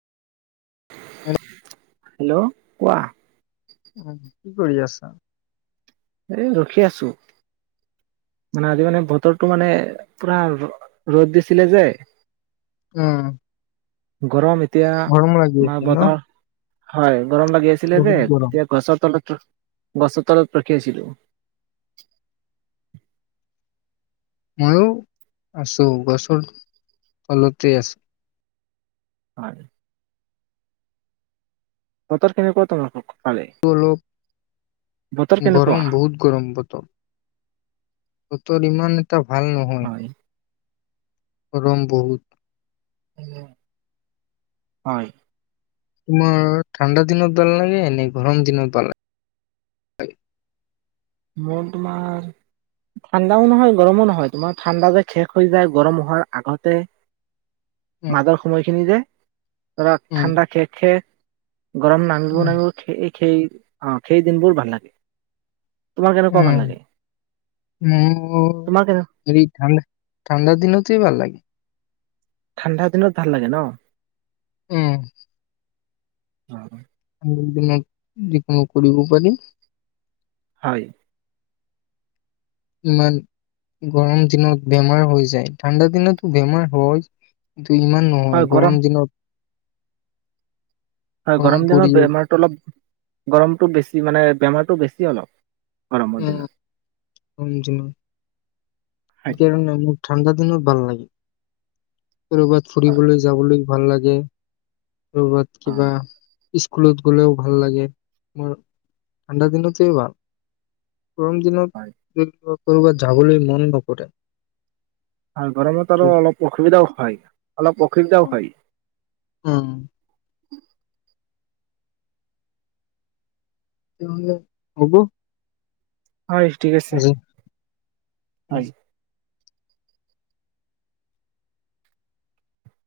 উ [unintelligible] হেল্ল' কোৱা উ কি কৰি আছা এ ৰখি আছো মানে আজি মানে বতৰটো মানে পুৰা ৰ'দ দিছিলে যে উম গৰম এতিয়া গৰম আমাৰ লাগিছে ন বতৰ হয় গৰম লাগি আছিলে যে বহুত গৰম। এতিয়া গছৰ তলত গছৰ তলত ৰখি আছিলো ময়ো আছো গছৰ তলতে আছো হয় বতৰ কেনেকুৱা তহঁতৰ অলপ বতৰ কেনেকুৱা গৰম বহুত গৰম বতৰ বতৰ ইমান টা ভাল নহয় হয় গৰম বহুত হয় তোমাৰ ঠাণ্ডা দিনত ভাল লাগে নে গৰম দিনত ভাল লাগে মোৰ তোমাৰ ঠাণ্ডাও নহয় গৰমো নহয় তোমাৰ ঠাণ্ডা যে শেষ হৈ যায় গৰম হোৱাৰ আগতে উম, মাজৰ সময়খিনি যে ধৰা উম, ঠাণ্ডা শেষ শেষ গৰম নামিব উম, নামিব সেই অ সেই দিনবোৰ ভাল লাগে তোমাৰ কেনেকুৱা ভাল লাগে উম উ তোমাৰ কেনে এই ঠাণ্ডা ঠাণ্ডাৰ দিনতে ভাল লাগে ঠাণ্ডা দিনত ভাল লাগে ন উম অ [inaudible] দিন বিলাক যিকোনো কৰিব পাৰি হয় ইমান গৰম দিনত বেমাৰ হৈ যায় ঠাণ্ডা দিনতো বেমাৰ হয় ইমান নহয় গৰম দিনত হয় গৰম দিনত বেমাৰতটো অলপ গৰমটো বেছি মানে বেমাৰ টো বেছি অলক কৰাম দিিন সমজ ন হয় ন ঠাণ্ডা দিনো ভাল লাগে ক'ৰবাত হয় ফুৰিবলৈ যাবলৈ ভাল লাগে ব অ কিবা স্কুলত গ'লেও ভাল লাগে তোমাৰ ঠাণ্ডা দিনতে ভাল গৰম হয় দিনত কৰ'ৰবাত যাবলৈ মন নকৰে হয় গৰমত আৰু উম অলপ অসুবিধাও হয় অলপ অসুবিধাও হয় অ হগো হয় ঠিক আছে হয়